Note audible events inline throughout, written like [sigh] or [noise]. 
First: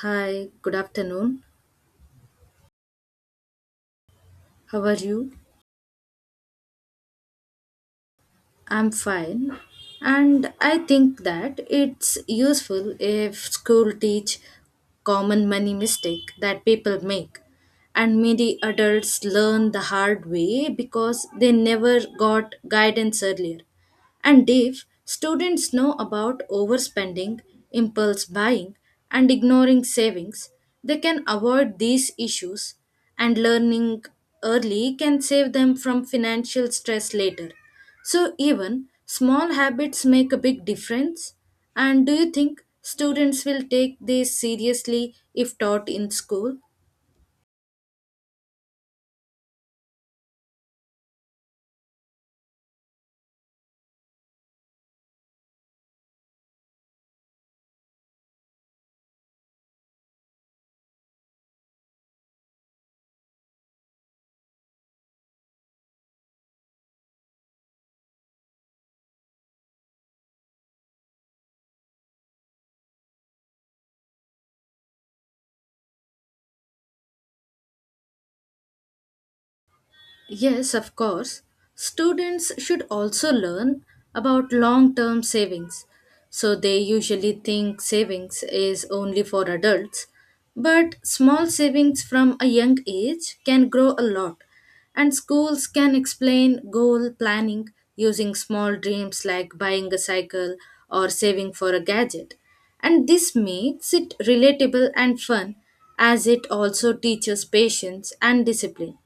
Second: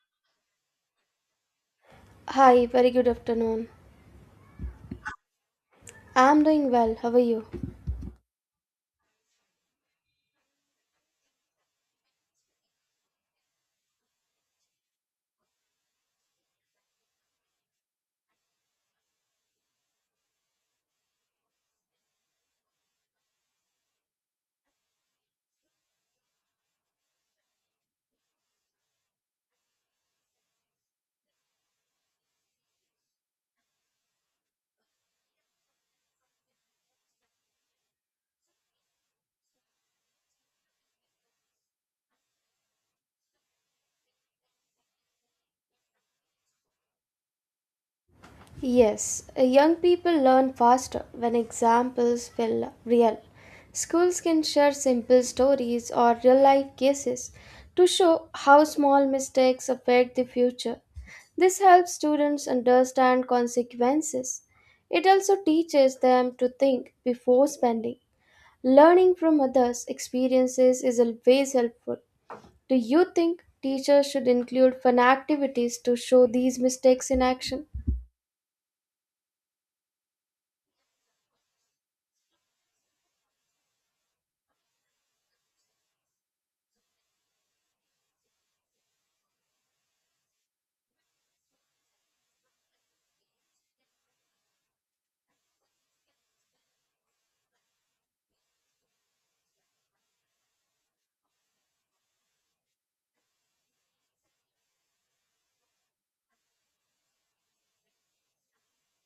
Hi, good afternoon. Hi, very good afternoon. How are you? I'm doing well. How are you? I'm fine. And I think that it's useful if school teach common money mistake that people make. And many adults learn the hard way because they never got guidance earlier. And Dave, students know about overspending, impulse buying, and ignoring savings. They can avoid these issues, and learning early can save them from financial stress later. So, even small habits make a big difference. And do you think students will take this seriously if taught in school? Yes, young people learn faster when examples feel real. Schools can share simple stories or real life cases to show how small mistakes affect the future. This helps students understand consequences. It also teaches them to think before spending. Learning from others' experiences is always helpful. Do you think teachers should include fun activities to show these mistakes in action? Yes, of course. Students should also learn about long term savings. So they usually think savings is only for adults. But small savings from a young age can grow a lot. And schools can explain goal planning using small dreams like buying a cycle or saving for a gadget. And this makes it relatable and fun as it also teaches patience and discipline.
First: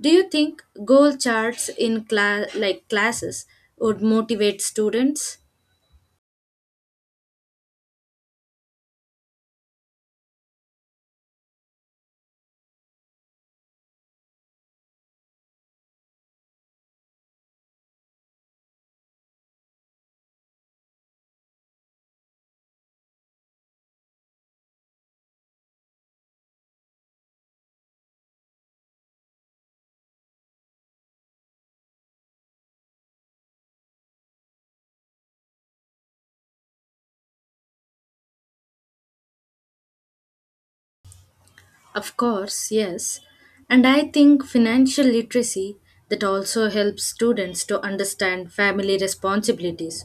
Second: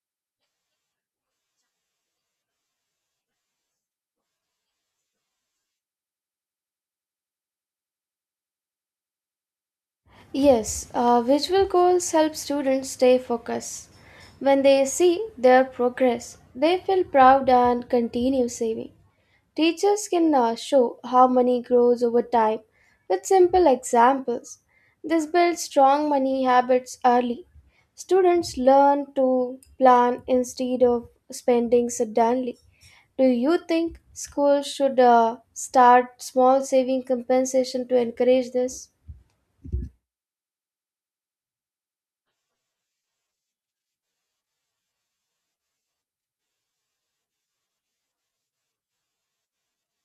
Do you think goal charts in class like classes would motivate students? Yes, visual goals help students stay focused. When they see their progress, they feel proud and continue saving. Teachers can show how money grows over time with simple examples. This builds strong money habits early. Students learn to plan instead of spending suddenly. Do you think schools should start small saving compensation to encourage this? Of course, yes. And I think financial literacy that also helps students to understand family responsibilities.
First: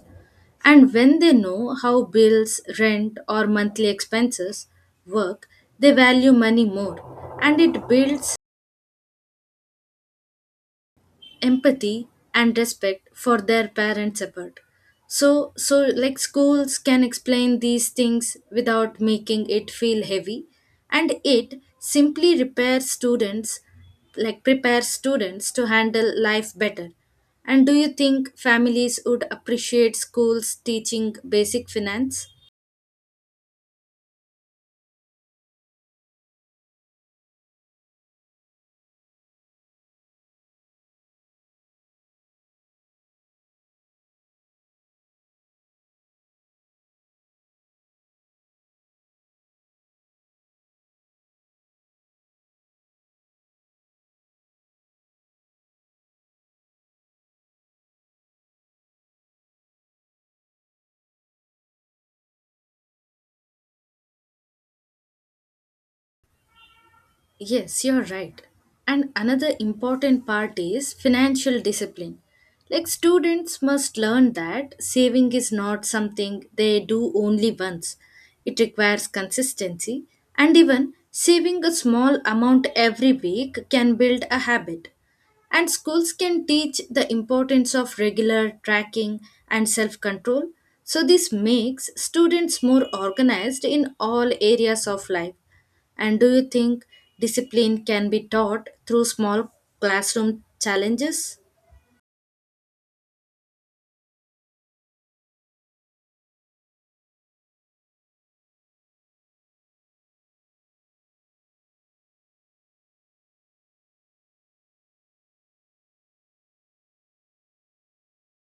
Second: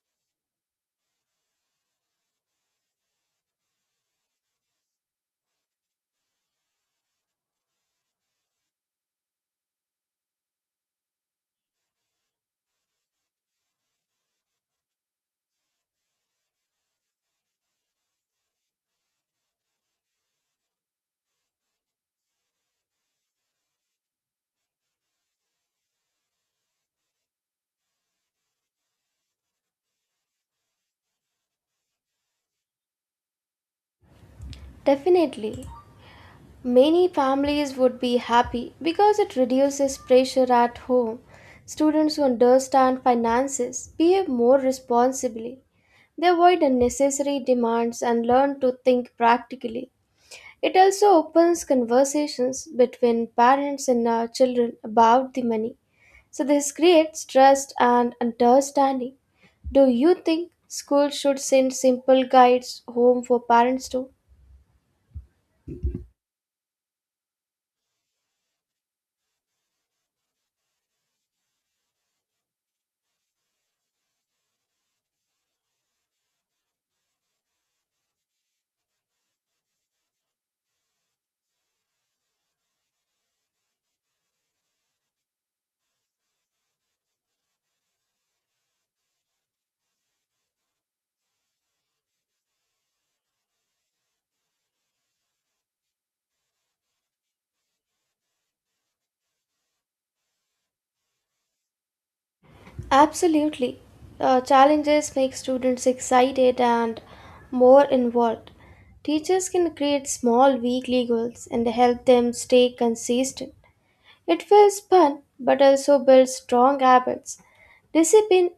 And when they know how bills, rent, or monthly expenses work, they value money more and it builds empathy and respect for their parents' effort. So, like schools can explain these things without making it feel heavy, and it simply repairs students, like prepares students to handle life better. And do you think families would appreciate schools teaching basic finance? Definitely. Many families would be happy because it reduces pressure at home. Students who understand finances behave more responsibly. They avoid unnecessary demands and learn to think practically. It also opens conversations between parents and children about the money. So, this creates trust and understanding. Do you think schools should send simple guides home for parents too? Yes, you're right. And another important part is financial discipline. Like students must learn that saving is not something they do only once. It requires consistency, and even saving a small amount every week can build a habit. And schools can teach the importance of regular tracking and self control. So, this makes students more organized in all areas of life, and do you think discipline can be taught through small classroom challenges? Absolutely. Challenges make students excited and more involved. Teachers can create small weekly goals and help them stay consistent. It feels fun but also builds strong habits. Discipline,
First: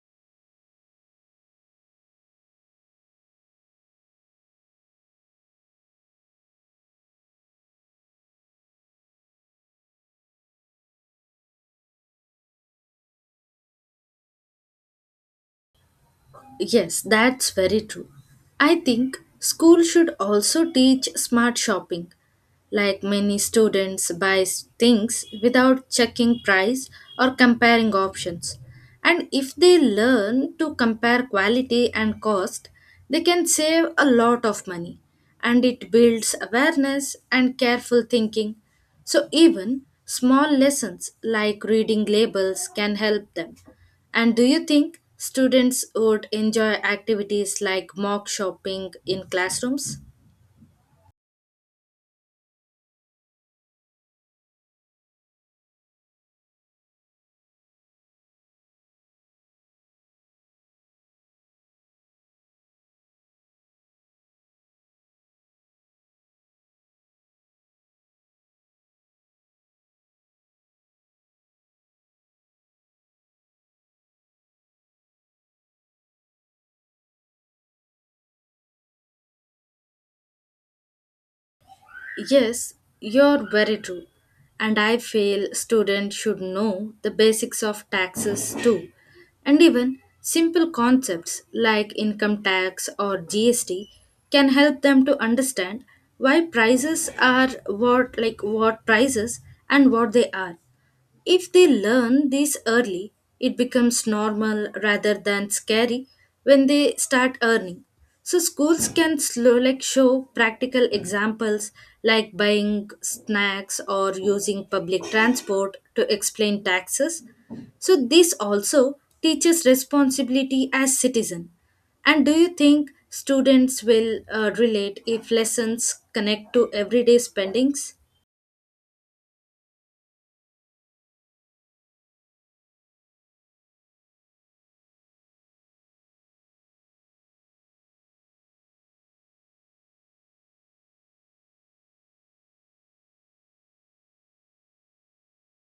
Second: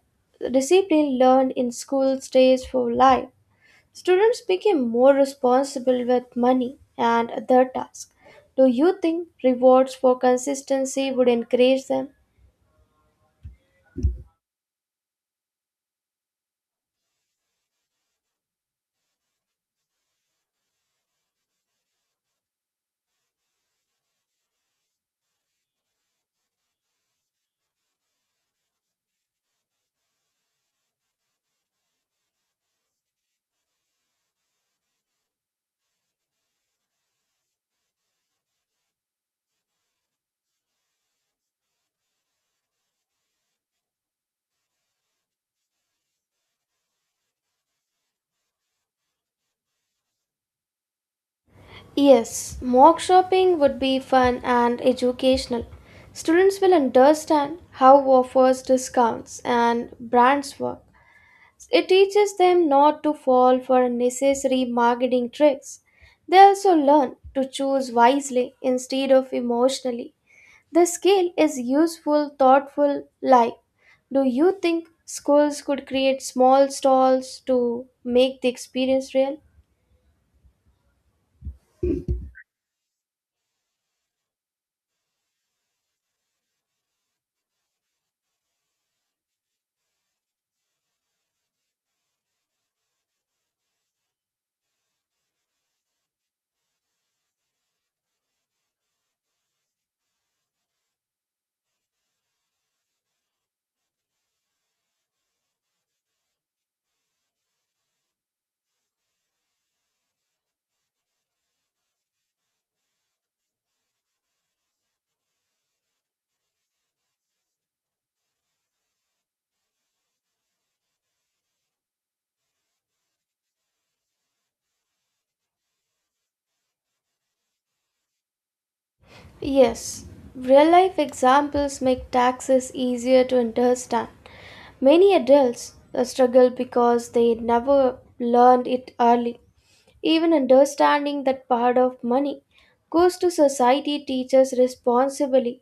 discipline learned in school stays for life. Students became more responsible with money and other tasks. Do you think rewards for consistency would encourage them? Yes, that's very true. I think school should also teach smart shopping. Like many students buy things without checking price or comparing options. And if they learn to compare quality and cost, they can save a lot of money. And it builds awareness and careful thinking. So even small lessons like reading labels can help them. And do you think students would enjoy activities like mock shopping in classrooms? Yes, mock shopping would be fun and educational. Students will understand how offers, discounts, and brands work. It teaches them not to fall for unnecessary marketing tricks. They also learn to choose wisely instead of emotionally. The skill is useful, thoughtful, life. Do you think schools could create small stalls to make the experience real? Yes, you're very true. And I feel students should know the basics of taxes too. And even simple concepts like income tax or GST can help them to understand why prices are what like what prices and what they are. If they learn this early, it becomes normal rather than scary when they start earning. So schools can slow like show practical examples like buying snacks or using public transport to explain taxes. So this also teaches responsibility as citizen. And do you think students will relate if lessons connect to everyday spendings? Yes, real life examples make taxes easier to understand. Many adults struggle because they never learned it early. Even understanding that part of money goes to society teaches responsibly.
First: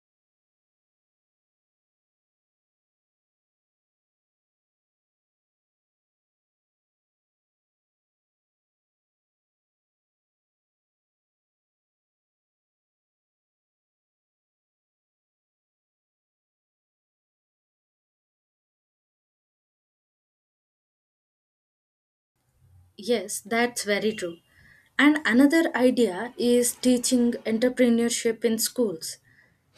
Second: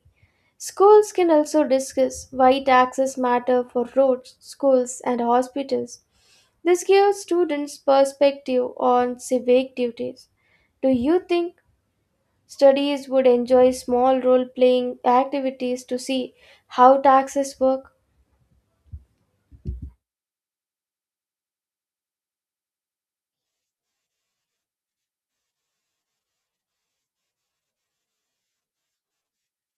Schools can also discuss why taxes matter for roads, schools, and hospitals. This gives students perspective on civic duties. Do you think studies would enjoy small role playing activities to see how taxes work? Yes, that's very true. And another idea is teaching entrepreneurship in schools,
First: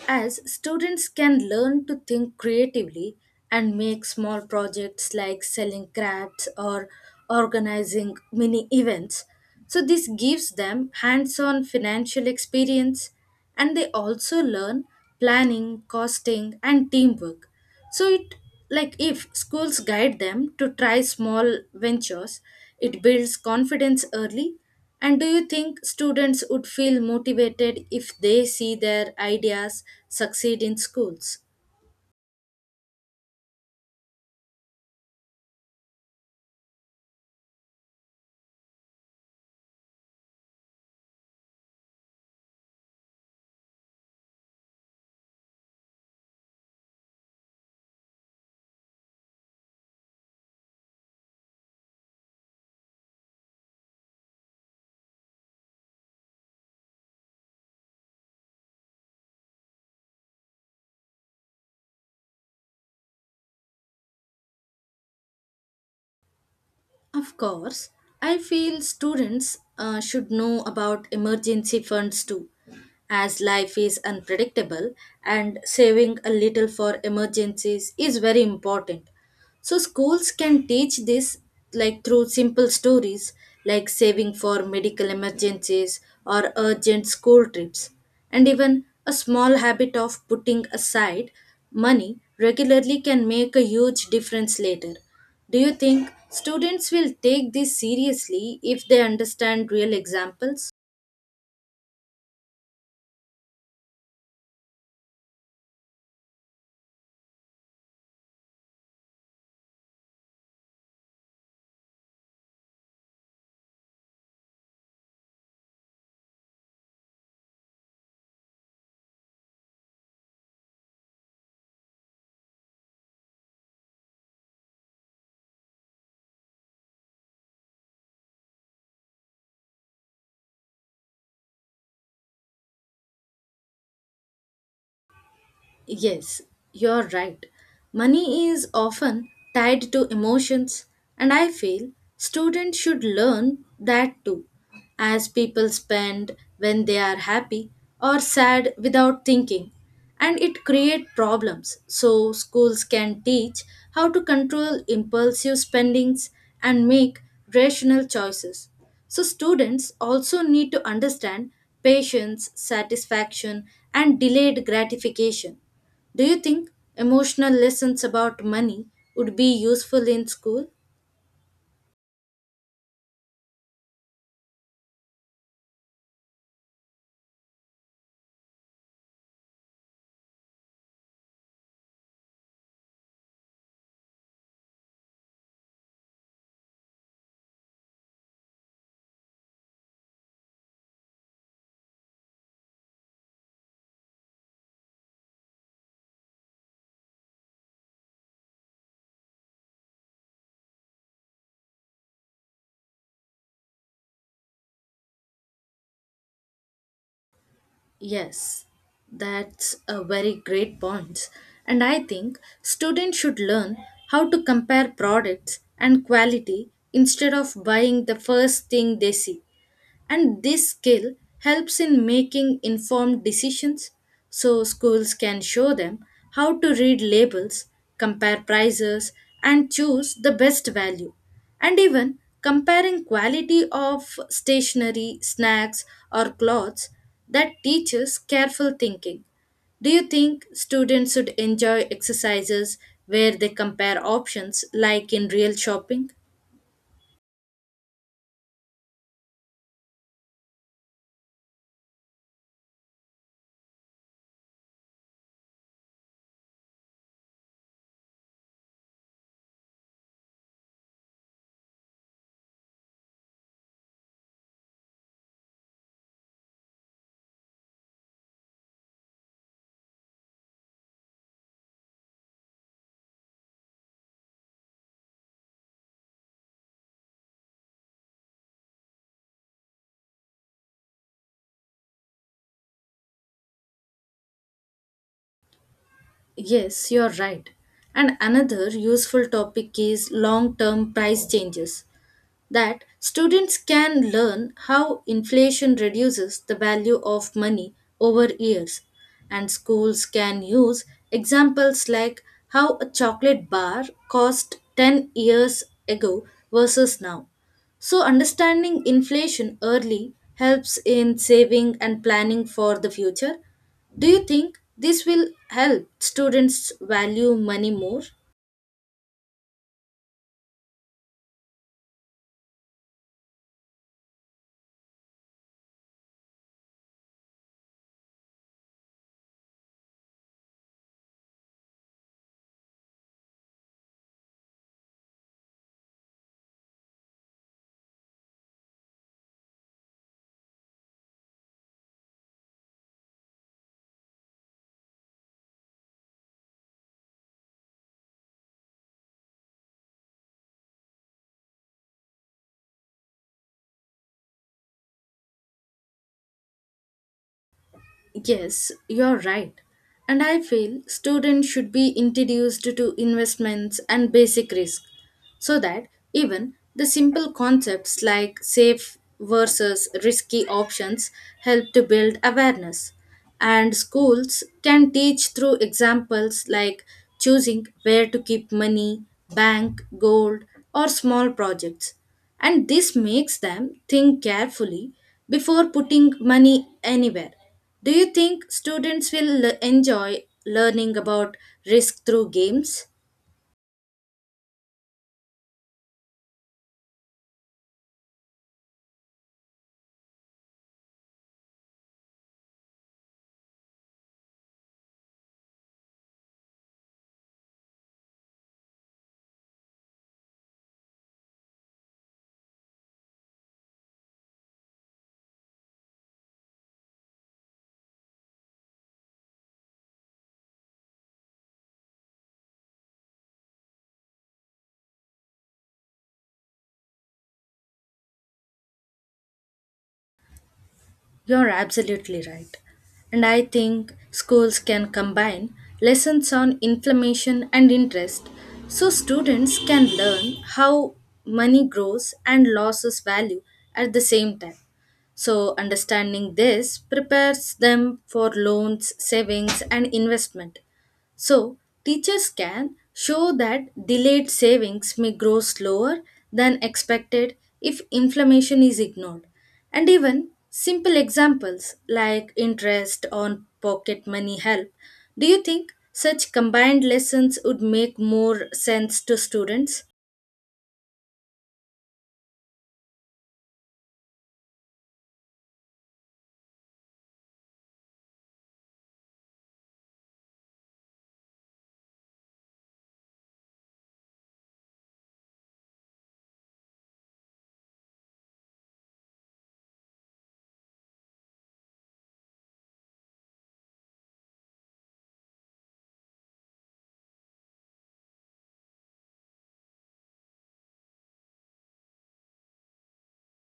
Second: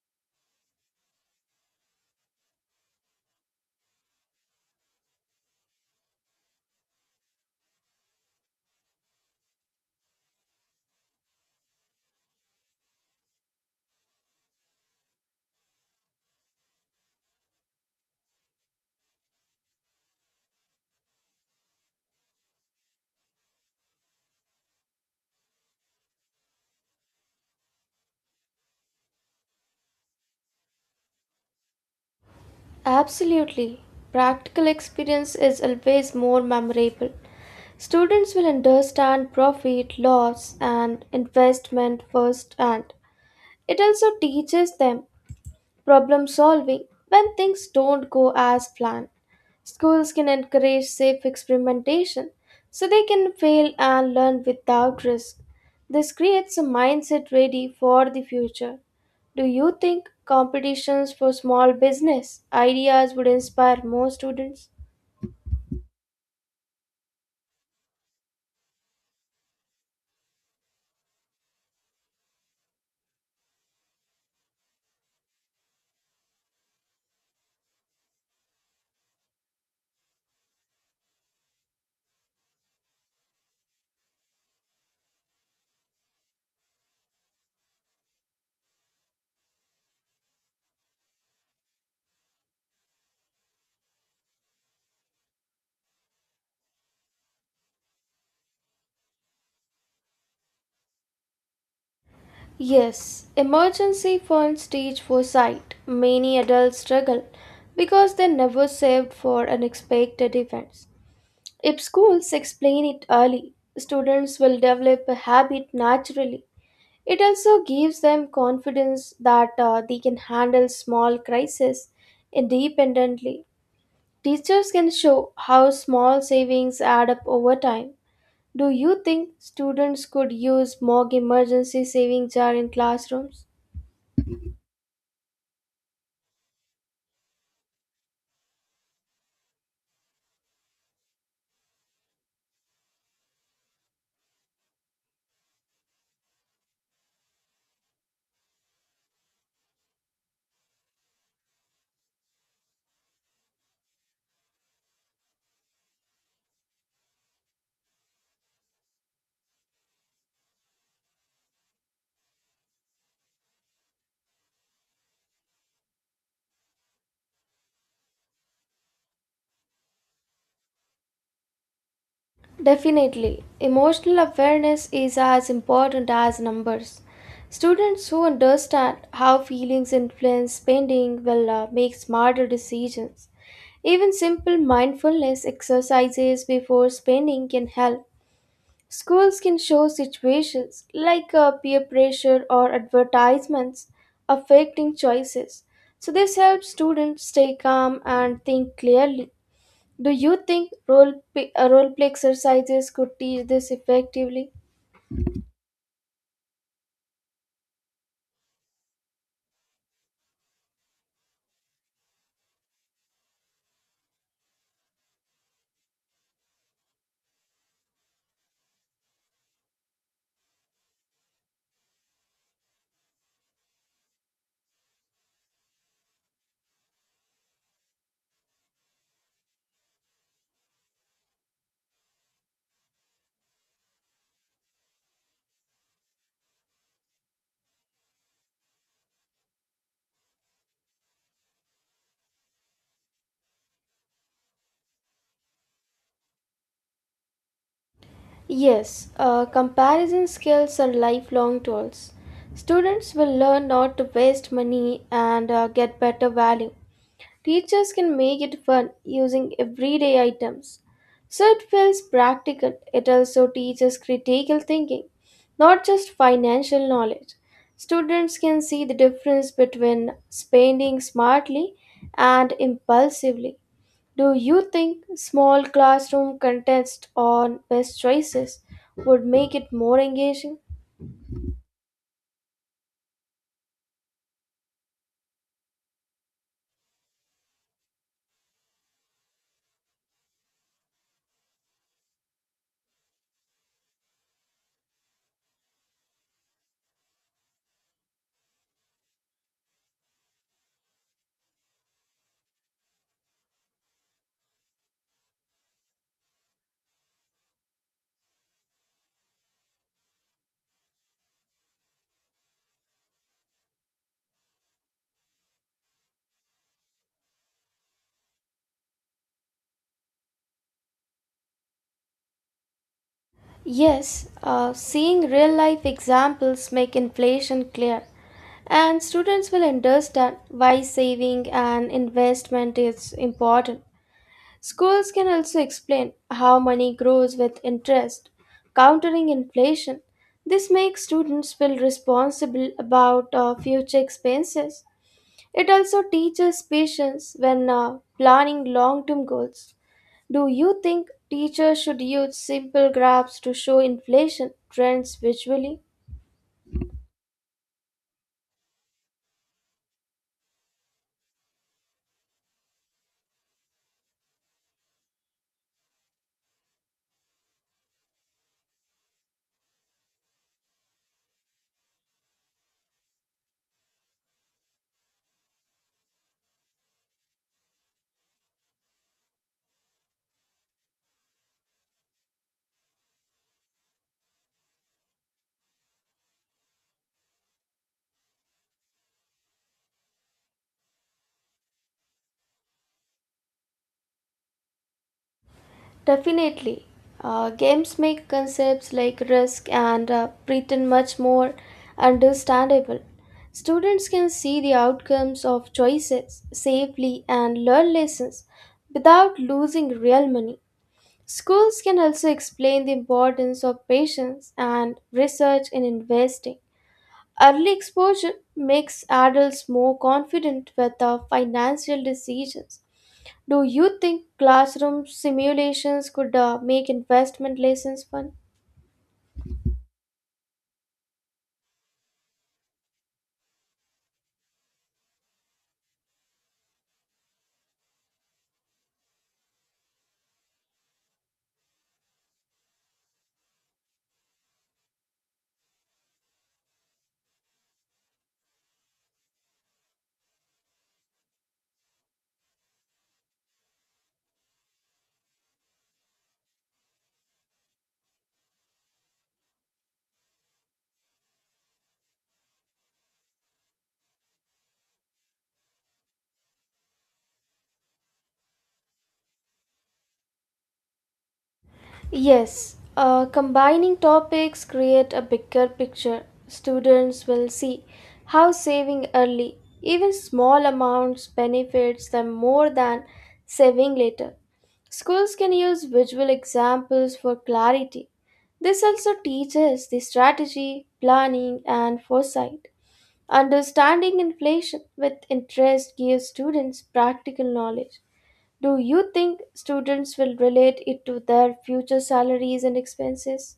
as students can learn to think creatively and make small projects like selling crafts or organizing mini events. So, this gives them hands on financial experience and they also learn planning, costing, and teamwork. So it, like, if schools guide them to try small ventures, it builds confidence early. And do you think students would feel motivated if they see their ideas succeed in schools? Absolutely. Practical experience is always more memorable. Students will understand profit, loss, and investment firsthand. It also teaches them problem solving when things don't go as planned. Schools can encourage safe experimentation so they can fail and learn without risk. This creates a mindset ready for the future. Do you think competitions for small business ideas would inspire more students? Of course, I feel students should know about emergency funds too, as life is unpredictable and saving a little for emergencies is very important. So schools can teach this like through simple stories like saving for medical emergencies or urgent school trips, and even a small habit of putting aside money regularly can make a huge difference later. Do you think students will take this seriously if they understand real examples? Yes, emergency funds teach foresight. Many adults struggle because they never saved for unexpected events. If schools explain it early, students will develop a habit naturally. It also gives them confidence that they can handle small crises independently. Teachers can show how small savings add up over time. Do you think students could use more emergency saving jar in classrooms? Yes, you're right. Money is often tied to emotions, and I feel students should learn that too. As people spend when they are happy or sad without thinking, and it creates problems. So, schools can teach how to control impulsive spendings and make rational choices. So, students also need to understand patience, satisfaction, and delayed gratification. Do you think emotional lessons about money would be useful in school? Definitely. Emotional awareness is as important as numbers. Students who understand how feelings influence spending will make smarter decisions. Even simple mindfulness exercises before spending can help. Schools can show situations like peer pressure or advertisements affecting choices. So, this helps students stay calm and think clearly. Do you think role play exercises could teach this effectively? Yes, that's a very great point. And I think students should learn how to compare products and quality instead of buying the first thing they see. And this skill helps in making informed decisions. So schools can show them how to read labels, compare prices, and choose the best value, and even comparing quality of stationery snacks or clothes that teaches careful thinking. Do you think students should enjoy exercises where they compare options like in real shopping? Yes, comparison skills are lifelong tools. Students will learn not to waste money and get better value. Teachers can make it fun using everyday items. So it feels practical. It also teaches critical thinking, not just financial knowledge. Students can see the difference between spending smartly and impulsively. Do you think small classroom contests on best choices would make it more engaging? Yes, you're right. And another useful topic is long term price changes, that students can learn how inflation reduces the value of money over years. And schools can use examples like how a chocolate bar cost 10 years ago versus now. So, understanding inflation early helps in saving and planning for the future. Do you think this will help students value money more? Yes, seeing real life examples make inflation clear, and students will understand why saving and investment is important. Schools can also explain how money grows with interest, countering inflation. This makes students feel responsible about future expenses. It also teaches patience when planning long term goals. Do you think teachers should use simple graphs to show inflation trends visually? Yes, you're right. And I feel students should be introduced to investments and basic risk, so that even the simple concepts like safe versus risky options help to build awareness. And schools can teach through examples like choosing where to keep money, bank, gold, or small projects. And this makes them think carefully before putting money anywhere. Do you think students will enjoy learning about risk through games? Definitely. Games make concepts like risk and pretend much more understandable. Students can see the outcomes of choices safely and learn lessons without losing real money. Schools can also explain the importance of patience and research in investing. Early exposure makes adults more confident with their financial decisions. Do you think classroom simulations could make investment lessons fun? You're absolutely right. And I think schools can combine lessons on inflammation and interest so students can learn how money grows and loses value at the same time. So, understanding this prepares them for loans, savings, and investment. So, teachers can show that delayed savings may grow slower than expected if inflammation is ignored. And even simple examples like interest on pocket money help. Do you think such combined lessons would make more sense to students? Yes, combining topics create a bigger picture. Students will see how saving early, even small amounts, benefits them more than saving later. Schools can use visual examples for clarity. This also teaches the strategy, planning, and foresight. Understanding inflation with interest gives students practical knowledge. Do you think students will relate it to their future salaries and expenses?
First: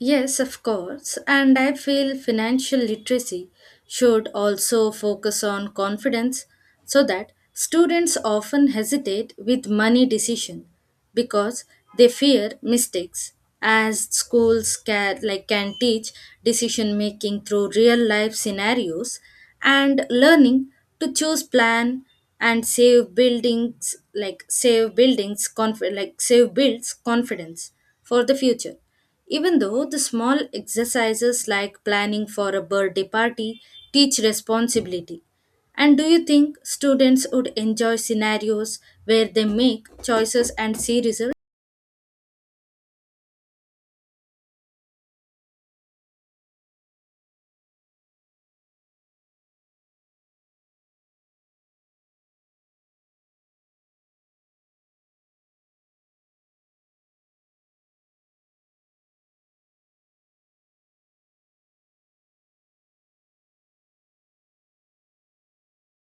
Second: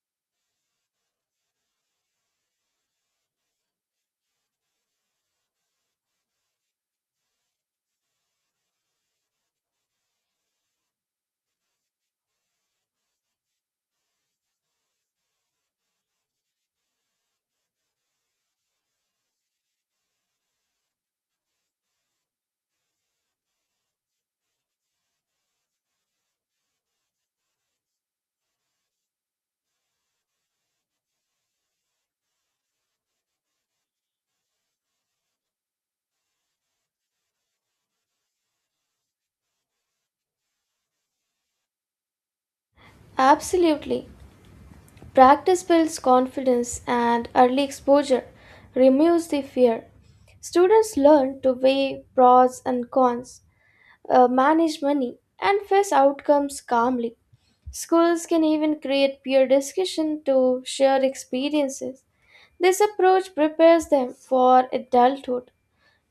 Yes, of course, and I feel financial literacy should also focus on confidence, so that students often hesitate with money decision because they fear mistakes, as schools can, like, can teach decision making through real life scenarios, and learning to choose plan and save buildings, like save buildings like save builds confidence for the future, even though the small exercises like planning for a birthday party teach responsibility. And do you think students would enjoy scenarios where they make choices and series? Absolutely. Practice builds confidence, and early exposure removes the fear. Students learn to weigh pros and cons, manage money, and face outcomes calmly. Schools can even create peer discussion to share experiences. This approach prepares them for adulthood.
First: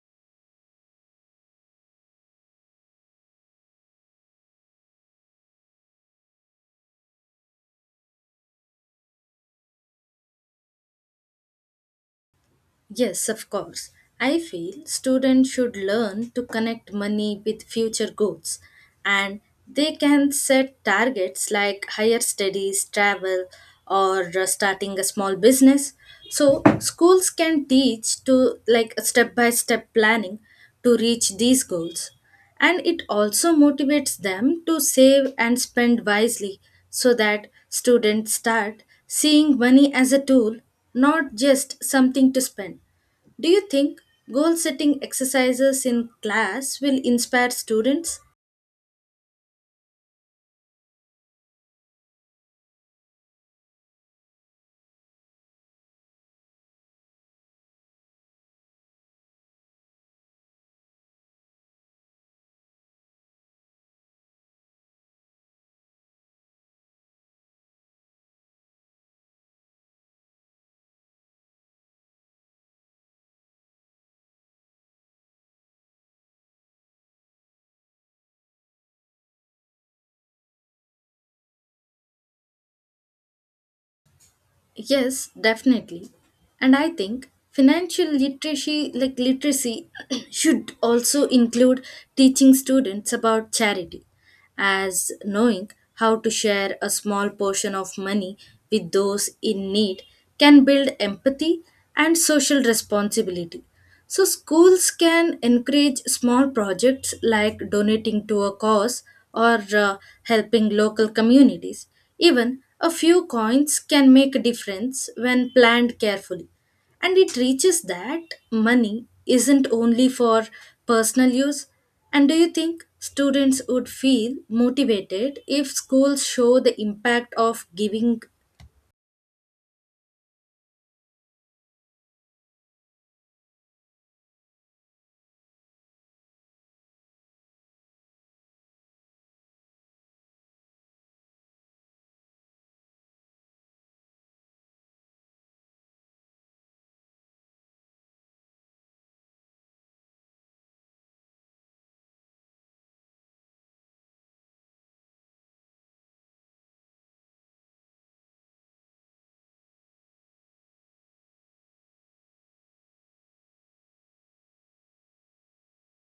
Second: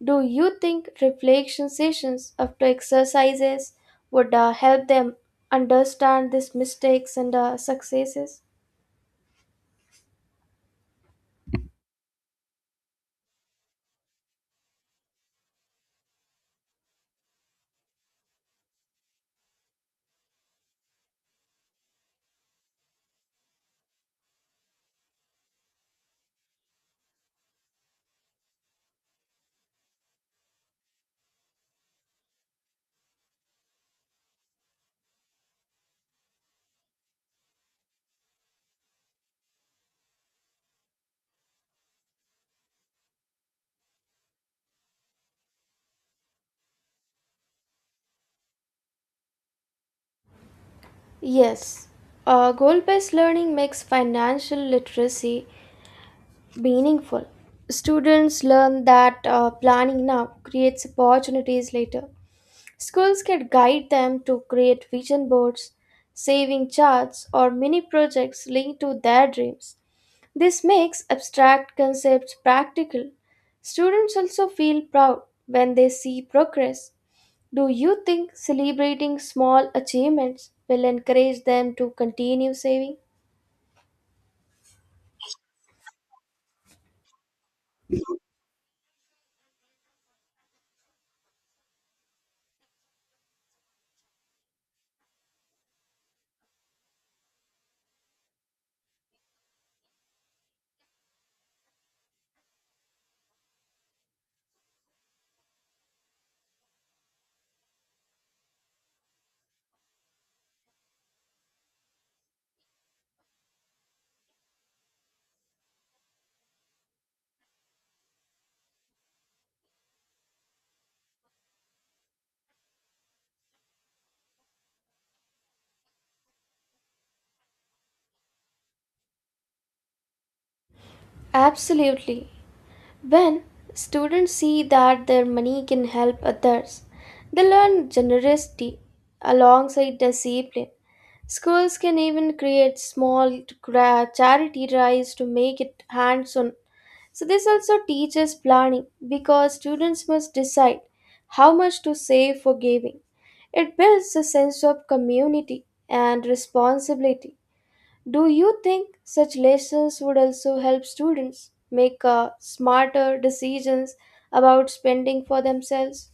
Do you think reflection sessions after exercises would help them understand these mistakes and successes? Yes, of course. I feel students should learn to connect money with future goals, and they can set targets like higher studies, travel, or starting a small business. So, schools can teach to like step by step planning to reach these goals, and it also motivates them to save and spend wisely so that students start seeing money as a tool, not just something to spend. Do you think goal setting exercises in class will inspire students? Yes. Goal based learning makes financial literacy meaningful. Students learn that planning now creates opportunities later. Schools can guide them to create vision boards, saving charts, or mini projects linked to their dreams. This makes abstract concepts practical. Students also feel proud when they see progress. Do you think celebrating small achievements will encourage them to continue saving? Yes, definitely. And I think financial literacy [clears throat] should also include teaching students about charity, as knowing how to share a small portion of money with those in need can build empathy and social responsibility. So, schools can encourage small projects like donating to a cause or helping local communities. Even a few coins can make a difference when planned carefully. And it reaches that money isn't only for personal use. And do you think students would feel motivated if schools show the impact of giving? Absolutely. When students see that their money can help others, they learn generosity alongside discipline. Schools can even create small charity drives to make it hands on. So, this also teaches planning because students must decide how much to save for giving. It builds a sense of community and responsibility. Do you think such lessons would also help students make smarter decisions about spending for themselves?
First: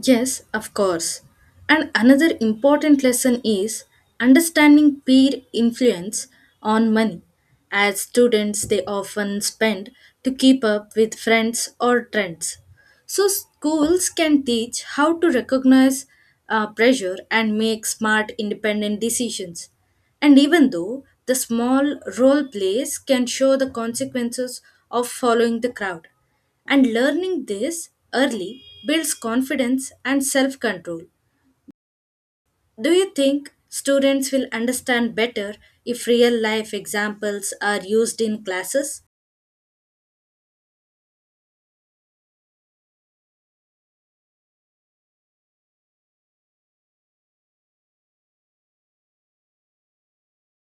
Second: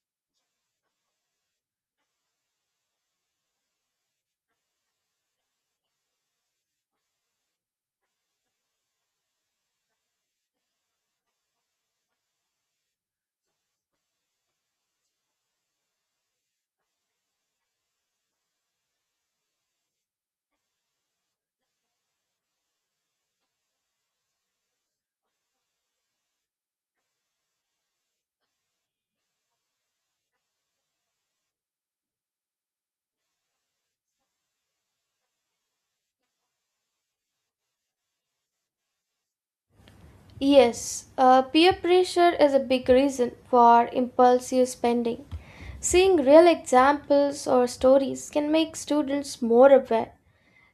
Yes, of course. And another important lesson is understanding peer influence on money. As students, they often spend to keep up with friends or trends. So, schools can teach how to recognize pressure and make smart, independent decisions. And even though the small role plays can show the consequences of following the crowd. And learning this early builds confidence and self control. Do you think students will understand better if real life examples are used in classes? Yes, peer pressure is a big reason for impulsive spending. Seeing real examples or stories can make students more aware.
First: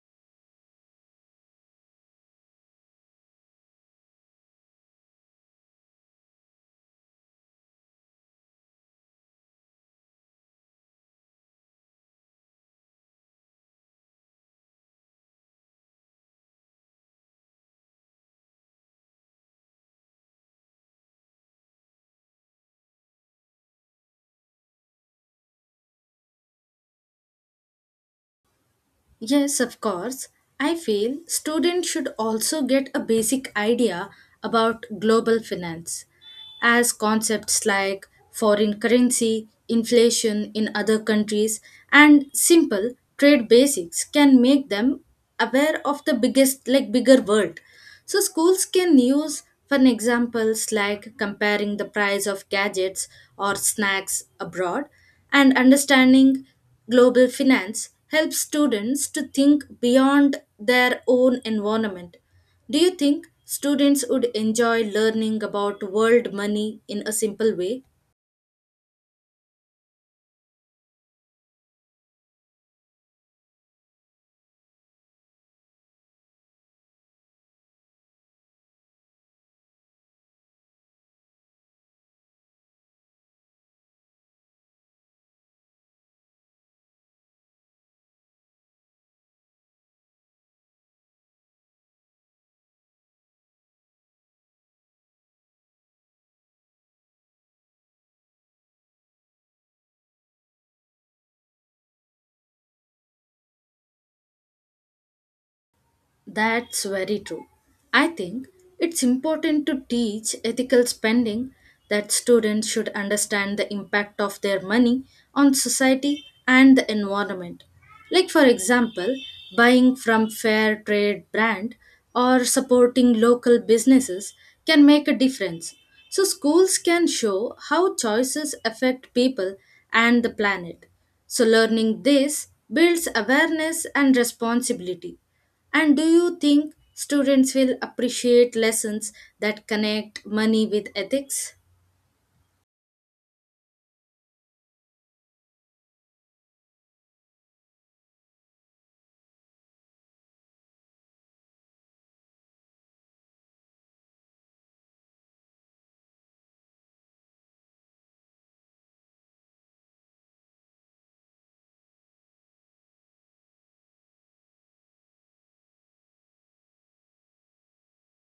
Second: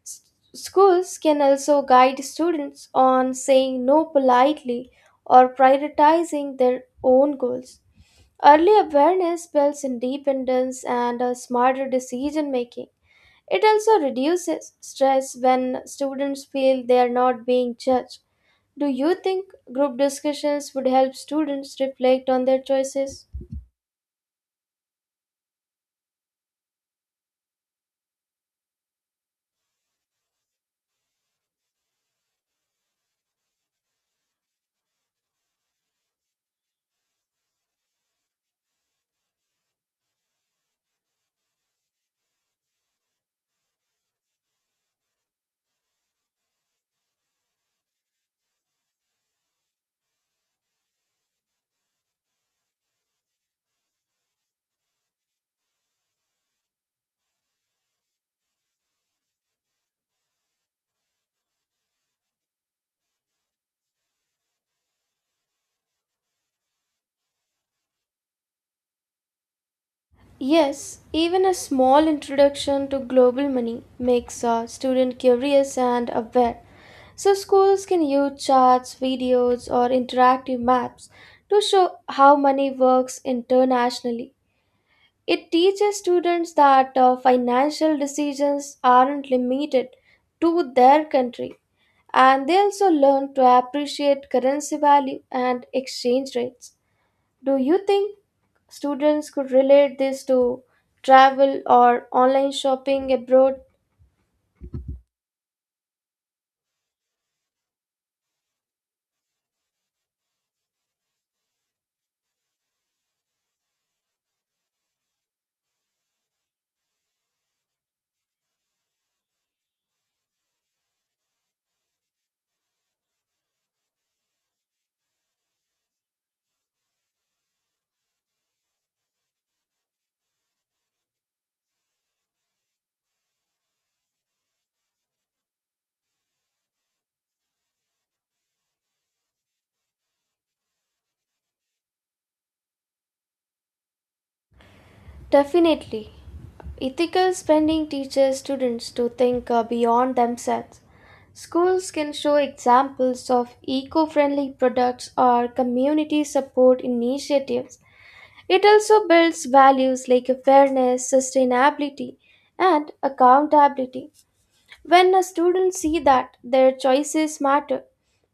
S- Schools can also guide students on saying no politely or prioritizing their own goals. Early awareness builds independence and a smarter decision making. It also reduces stress when students feel they are not being judged. Do you think group discussions would help students reflect on their choices? Yes, of course. I feel students should also get a basic idea about global finance, as concepts like foreign currency, inflation in other countries, and simple trade basics can make them aware of the biggest, like bigger world. So schools can use fun examples like comparing the price of gadgets or snacks abroad, and understanding global finance helps students to think beyond their own environment. Do you think students would enjoy learning about world money in a simple way? Yes, even a small introduction to global money makes a student curious and aware. So, schools can use charts, videos, or interactive maps to show how money works internationally. It teaches students that financial decisions aren't limited to their country, and they also learn to appreciate currency value and exchange rates. Do you think students could relate this to travel or online shopping abroad? That's very true. I think it's important to teach ethical spending, that students should understand the impact of their money on society and the environment. Like, for example, buying from fair trade brand or supporting local businesses can make a difference. So, schools can show how choices affect people and the planet. So, learning this builds awareness and responsibility. And do you think students will appreciate lessons that connect money with ethics? Definitely. Ethical spending teaches students to think beyond themselves. Schools can show examples of eco friendly products or community support initiatives. It also builds values like fairness, sustainability, and accountability. When a students see that their choices matter,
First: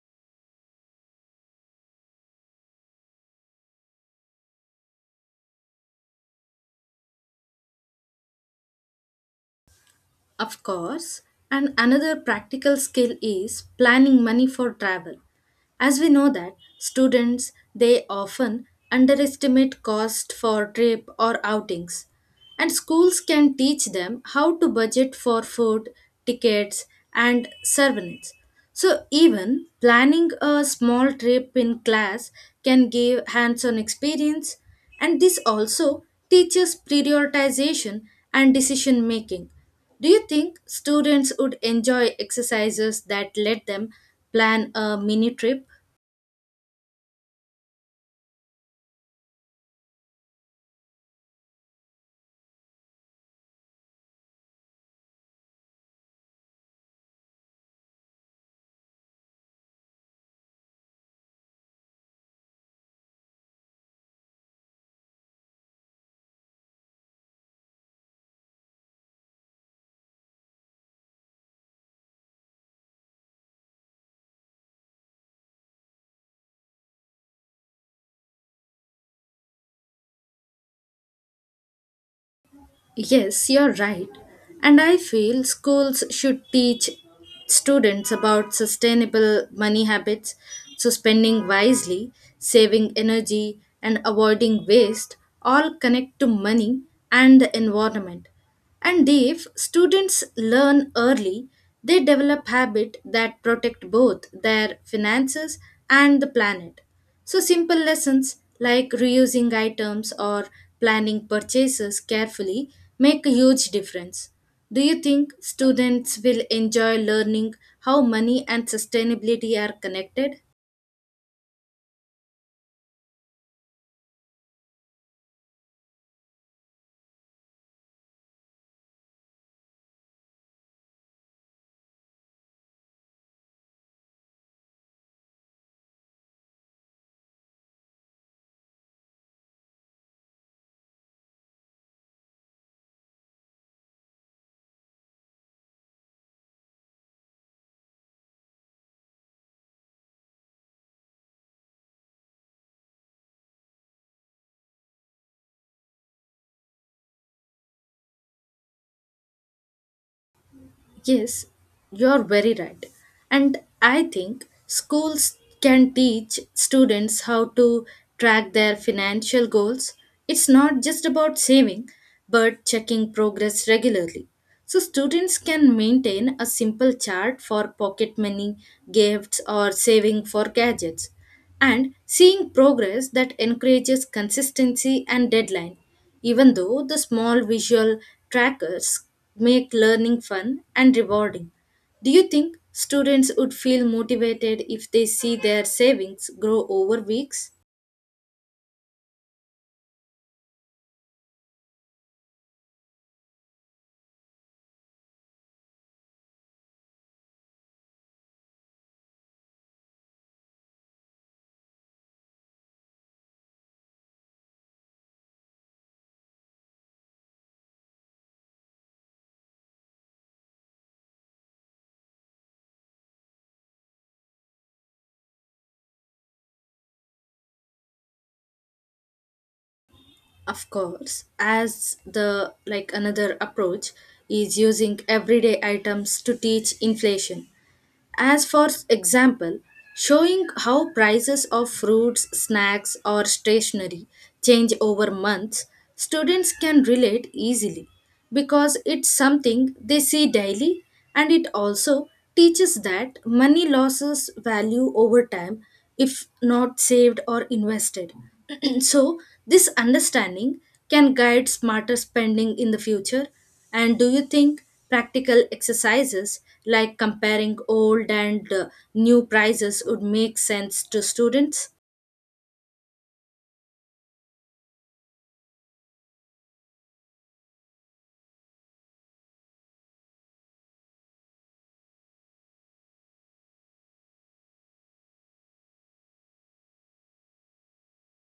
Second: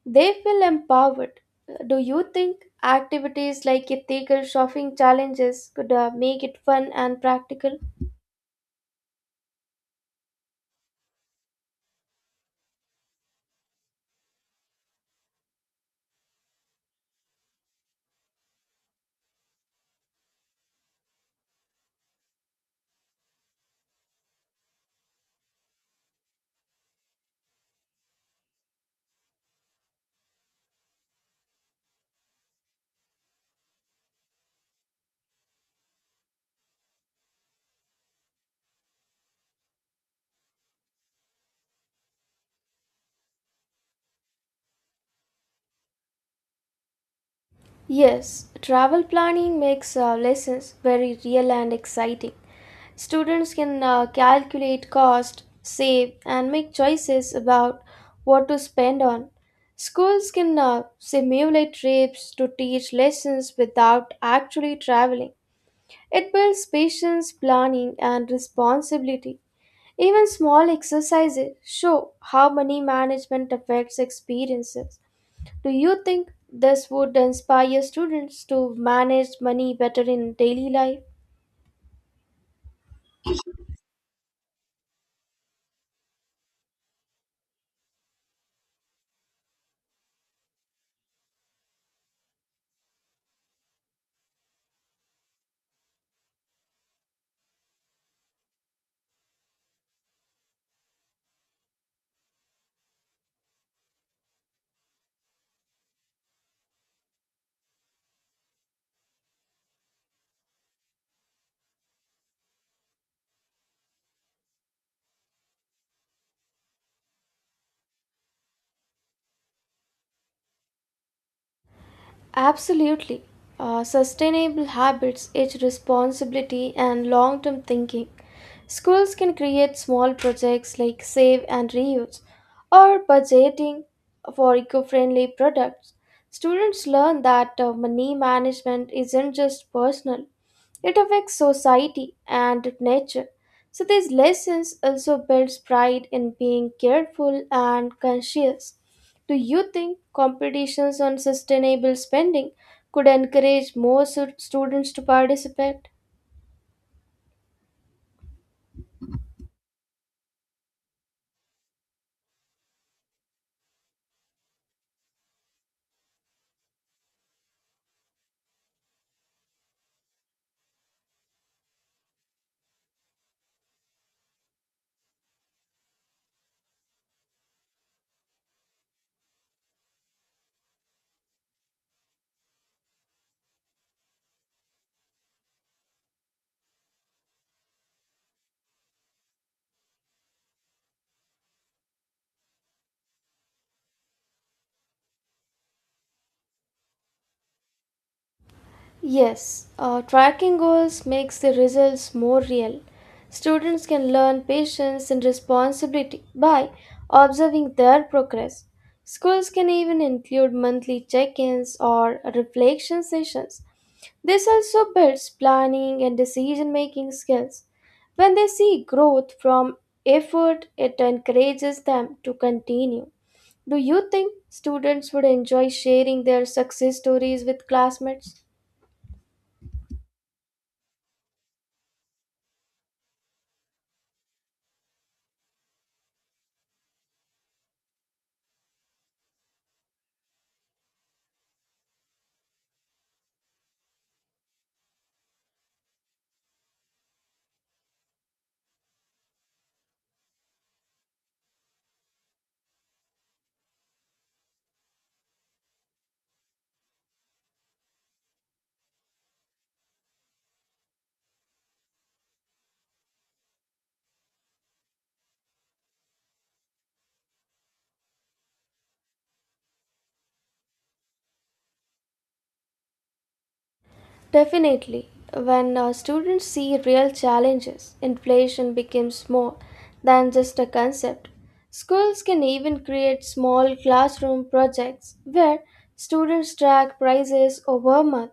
they feel empowered. Do you think activities like ethical shopping challenges could make it fun and practical? Of course. And another practical skill is planning money for travel. As we know that students they often underestimate cost for trip or outings. And schools can teach them how to budget for food, tickets, and surveillance. So, even planning a small trip in class can give hands on experience, and this also teaches prioritization and decision making. Do you think students would enjoy exercises that let them plan a mini trip? Yes, travel planning makes lessons very real and exciting. Students can calculate cost, save, and make choices about what to spend on. Schools can simulate trips to teach lessons without actually traveling. It builds patience, planning, and responsibility. Even small exercises show how money management affects experiences. Do you think this would inspire students to manage money better in daily life? Yes, you're right. And I feel schools should teach students about sustainable money habits, so spending wisely, saving energy, and avoiding waste all connect to money and the environment. And if students learn early, they develop habits that protect both their finances and the planet. So simple lessons like reusing items or planning purchases carefully make a huge difference. Do you think students will enjoy learning how money and sustainability are connected? Absolutely. Sustainable habits, its responsibility, and long term thinking. Schools can create small projects like save and reuse or budgeting for eco friendly products. Students learn that money management isn't just personal, it affects society and nature. So, these lessons also builds pride in being careful and conscious. Do you think competitions on sustainable spending could encourage more students to participate? Yes, you're very right. And I think schools can teach students how to track their financial goals. It's not just about saving, but checking progress regularly. So, students can maintain a simple chart for pocket money, gifts, or saving for gadgets, and seeing progress that encourages consistency and deadline, even though the small visual trackers make learning fun and rewarding. Do you think students would feel motivated if they see their savings grow over weeks? Yes, tracking goals makes the results more real. Students can learn patience and responsibility by observing their progress. Schools can even include monthly check ins or reflection sessions. This also builds planning and decision making skills. When they see growth from effort, it encourages them to continue. Do you think students would enjoy sharing their success stories with classmates? Of course, as the like another approach is using everyday items to teach inflation. As for example, showing how prices of fruits, snacks, or stationery change over months, students can relate easily because it's something they see daily, and it also teaches that money loses value over time if not saved or invested. [clears throat] So, this understanding can guide smarter spending in the future. And do you think practical exercises like comparing old and new prices would make sense to students? Definitely, when students see real challenges, inflation becomes more than just a concept. Schools can even create small classroom projects where students track prices over a month.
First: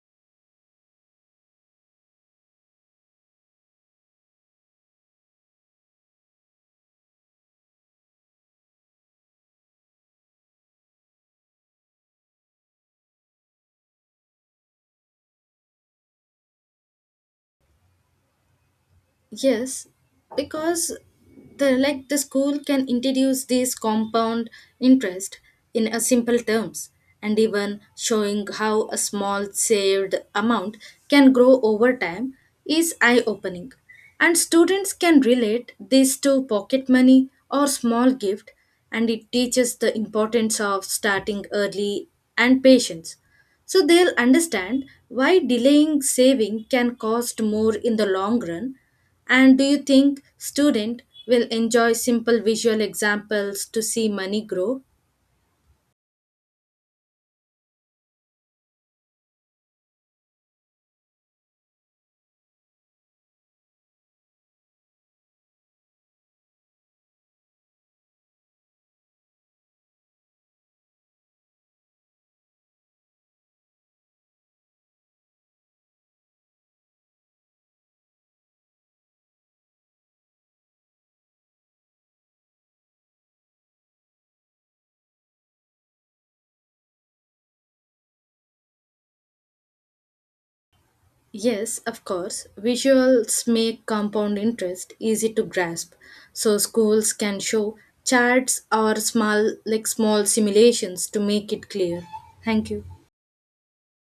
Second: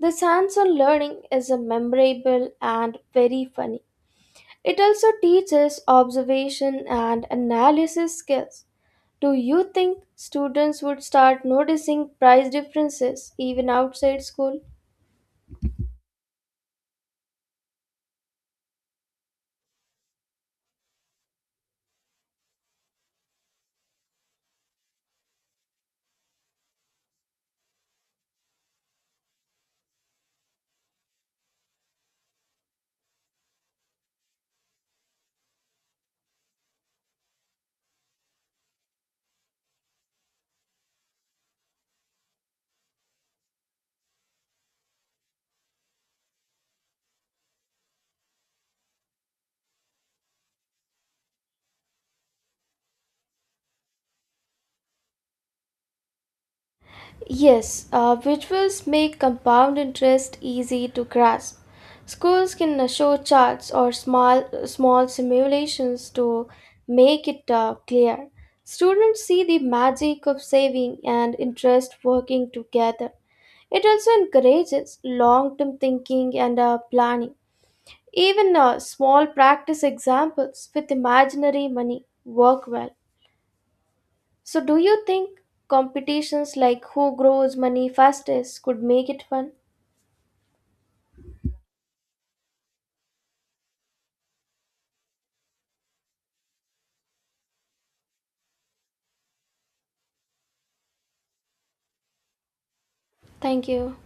This hands on learning is a memorable and very funny. It also teaches observation and analysis skills. Do you think students would start noticing price differences even outside school? Yes, because the like the school can introduce this compound interest in a simple terms, and even showing how a small saved amount can grow over time is eye opening, and students can relate this to pocket money or small gift, and it teaches the importance of starting early and patience, so they'll understand why delaying saving can cost more in the long run. And do you think student will enjoy simple visual examples to see money grow? Yes, visuals make compound interest easy to grasp. Schools can show charts or small simulations to make it clear. Students see the magic of saving and interest working together. It also encourages long term thinking and planning. Even small practice examples with imaginary money work well. So, do you think competitions like who grows money fastest could make it fun? Yes, of course. Visuals make compound interest easy to grasp. So schools can show charts or small simulations to make it clear. Thank you. Thank you.